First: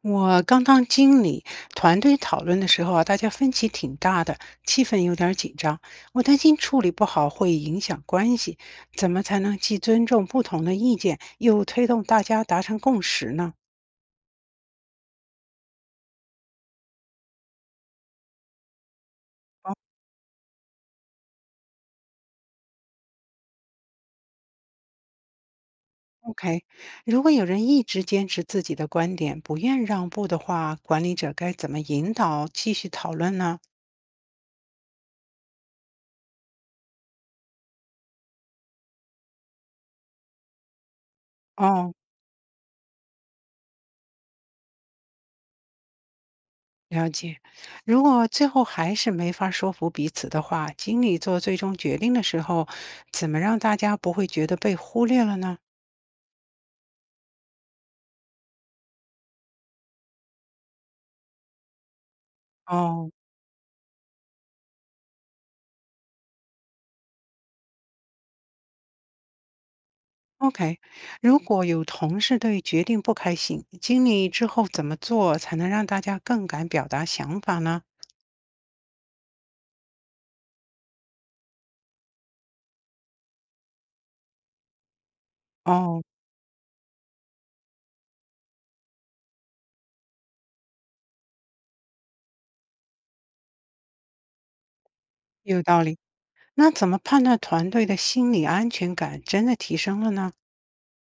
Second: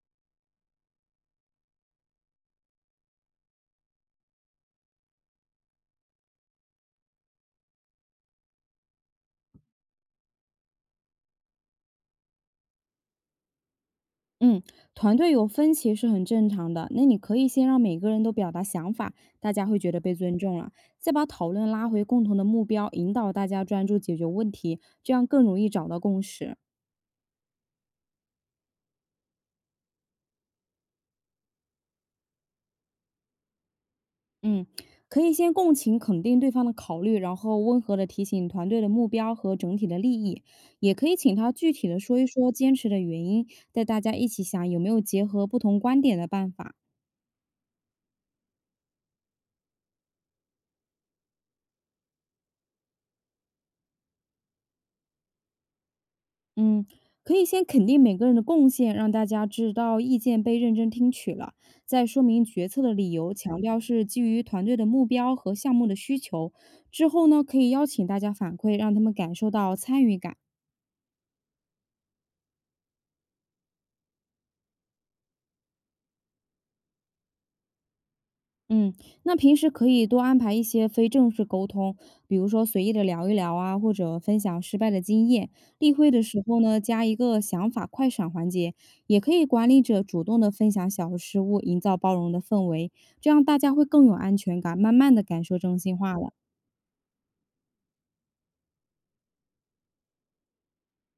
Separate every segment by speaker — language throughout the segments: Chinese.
Speaker 1: 我刚当经理，团队讨论的时候啊，大家分歧挺大的，气氛有点儿紧张。我担心处理不好会影响关系，怎么才能既尊重不同的意见，又推动大家达成共识呢
Speaker 2: 嗯，团队有分歧是很正常的。那你可以先让每个人都表达想法，大家会觉得被尊重了，再把讨论拉回共同的目标，引导大家专注解决问题，这样更容易找到共识。
Speaker 1: ？OK，如果有人一直坚持自己的观点，不愿让步的话，管理者该怎么引导继续讨论呢？
Speaker 2: 嗯，可以先共情肯定对方的考虑，然后温和的提醒团队的目标和整体的利益，也可以请他具体
Speaker 1: 哦、
Speaker 2: 的说一说坚持的原因，带大家一起想有没有结合不同观点的办法。
Speaker 1: 了解，如果最后还是没法说服彼此的话，经理做最终决定的时候，怎么让大家不会觉得被忽略了呢？
Speaker 2: 嗯，可以先肯定每个人的贡献，让大家知道意见被认真听取了，再说明决策的理
Speaker 1: 哦
Speaker 2: 由，强调是基于团队的目标和项目的需求。之后呢，可以邀请大家反馈，让他们感受到参与感。
Speaker 1: ，OK，如果有同事对决定不开心，经理之后怎么做才能让大家更敢表达想法呢？
Speaker 2: 嗯，那平时可以多安排一些非正式沟通，比如说随意的聊一聊啊，或者分享失败的经验。例
Speaker 1: 哦，
Speaker 2: 会的时候呢，加一个想法快闪环节，也可以管理者主动的分享小失误，营造包容的氛围，这样大家会更有安全感，慢慢的感受
Speaker 1: 有
Speaker 2: 真
Speaker 1: 道
Speaker 2: 心
Speaker 1: 理。
Speaker 2: 话了。
Speaker 1: 那怎么判断团队的心理安全感真的提升了呢？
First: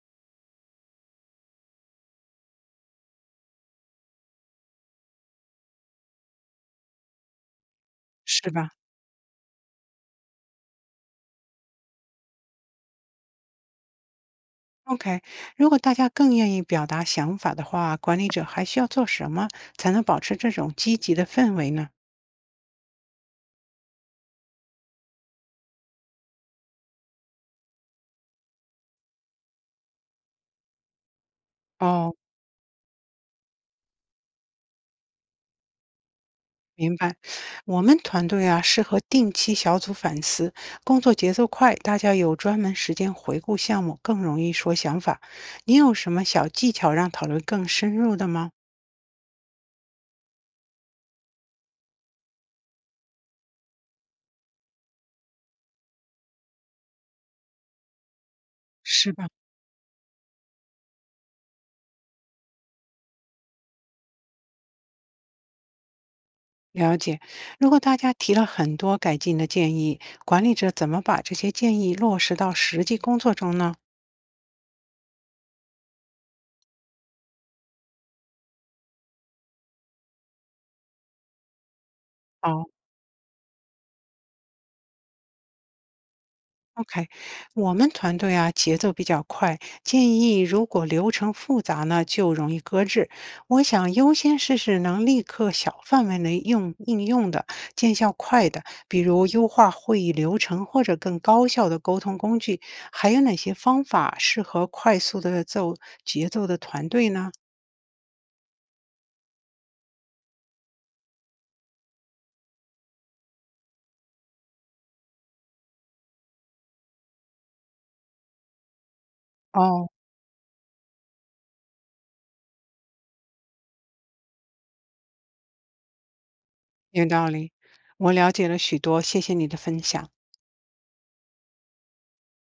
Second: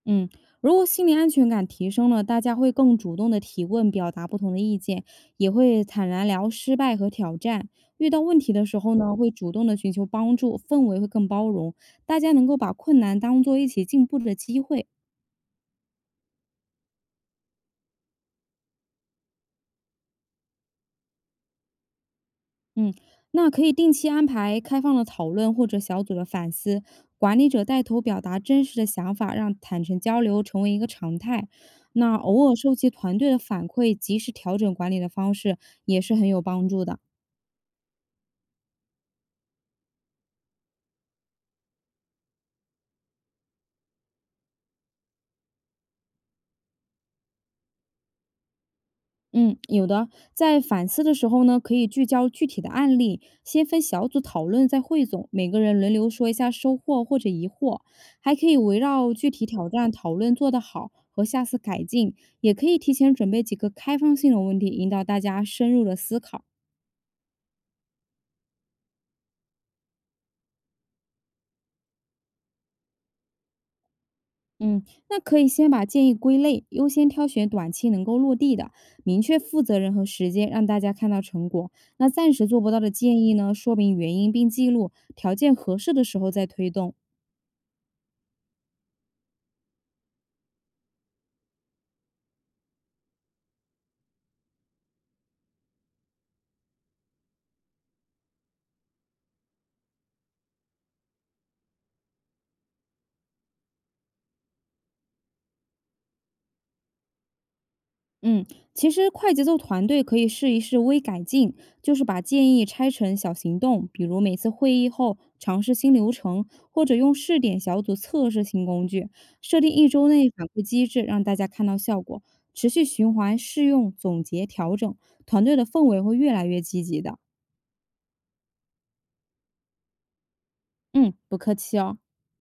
Speaker 2: 嗯，如果心理安全感提升了，大家会更主动的提问，表达不同的意见，也会坦然聊失败和挑战。遇到问
Speaker 1: 是
Speaker 2: 题的
Speaker 1: 吧？
Speaker 2: 时候呢，会主动的寻求帮助，氛围会更包容，大家能够把困难当做一起进步的机会。
Speaker 1: OK，如果大家更愿意表达想法的话，管理者还需要做什么才能保持这种积极的氛围呢？
Speaker 2: 嗯，那可以定期安排开放的讨论或者小组的反思，管理者带头表达真实的想法，让坦诚交流成为一个常态。那
Speaker 1: 哦，
Speaker 2: 偶尔收集团队的反馈，及时调整管理的方式也是很有帮助
Speaker 1: 明
Speaker 2: 的。
Speaker 1: 白。我们团队啊，适合定期小组反思，工作节奏快，大家有专门时间回顾项目，更容易说想法。你有什么小技巧让讨论更深入的吗？
Speaker 2: 嗯，有的。在反思的时候呢，可以聚焦具体的案例，先分小组讨论，再汇总，每个人轮流说一下收获或者疑惑，还可以围绕
Speaker 1: 是
Speaker 2: 具
Speaker 1: 吧？
Speaker 2: 体挑战讨论做得好和下次改进，也可以提前准备几个开放性的问题，引导大家深入的思考。
Speaker 1: 了解，如果大家提了很多改进的建议，管理者怎么把这些建议落实到实际工作中呢？
Speaker 2: 嗯，那可以先把建议归类，优先挑选短期能够落地的，明确负责人和时间，让大家看到成果。那暂时做
Speaker 1: 哦。
Speaker 2: 不到的建议呢，说明原因并记录，条件合适的时候再推动。
Speaker 1: OK，我们团队啊节奏比较快，建议如果流程复杂呢，就容易搁置。我想优先试试能立刻小范围内用应用的、见效快的，比如优化会议流程或者更高效的沟通工具。还有哪些方法适合快速的奏节奏的团队呢？
Speaker 2: 嗯，其实快节奏团队可以试一试微改进，就是把建议拆成小行动，比如每次会议后尝试新流程，或者用试点小组测试新工具，设定一
Speaker 1: 哦，
Speaker 2: 周内反馈机制，让大家看到效果，持续循环试用、总结、调整，团队的氛围会越来越积极
Speaker 1: 有
Speaker 2: 的。
Speaker 1: 道理，我了解了许多，谢谢你的分享。
Speaker 2: 嗯，不客气哦。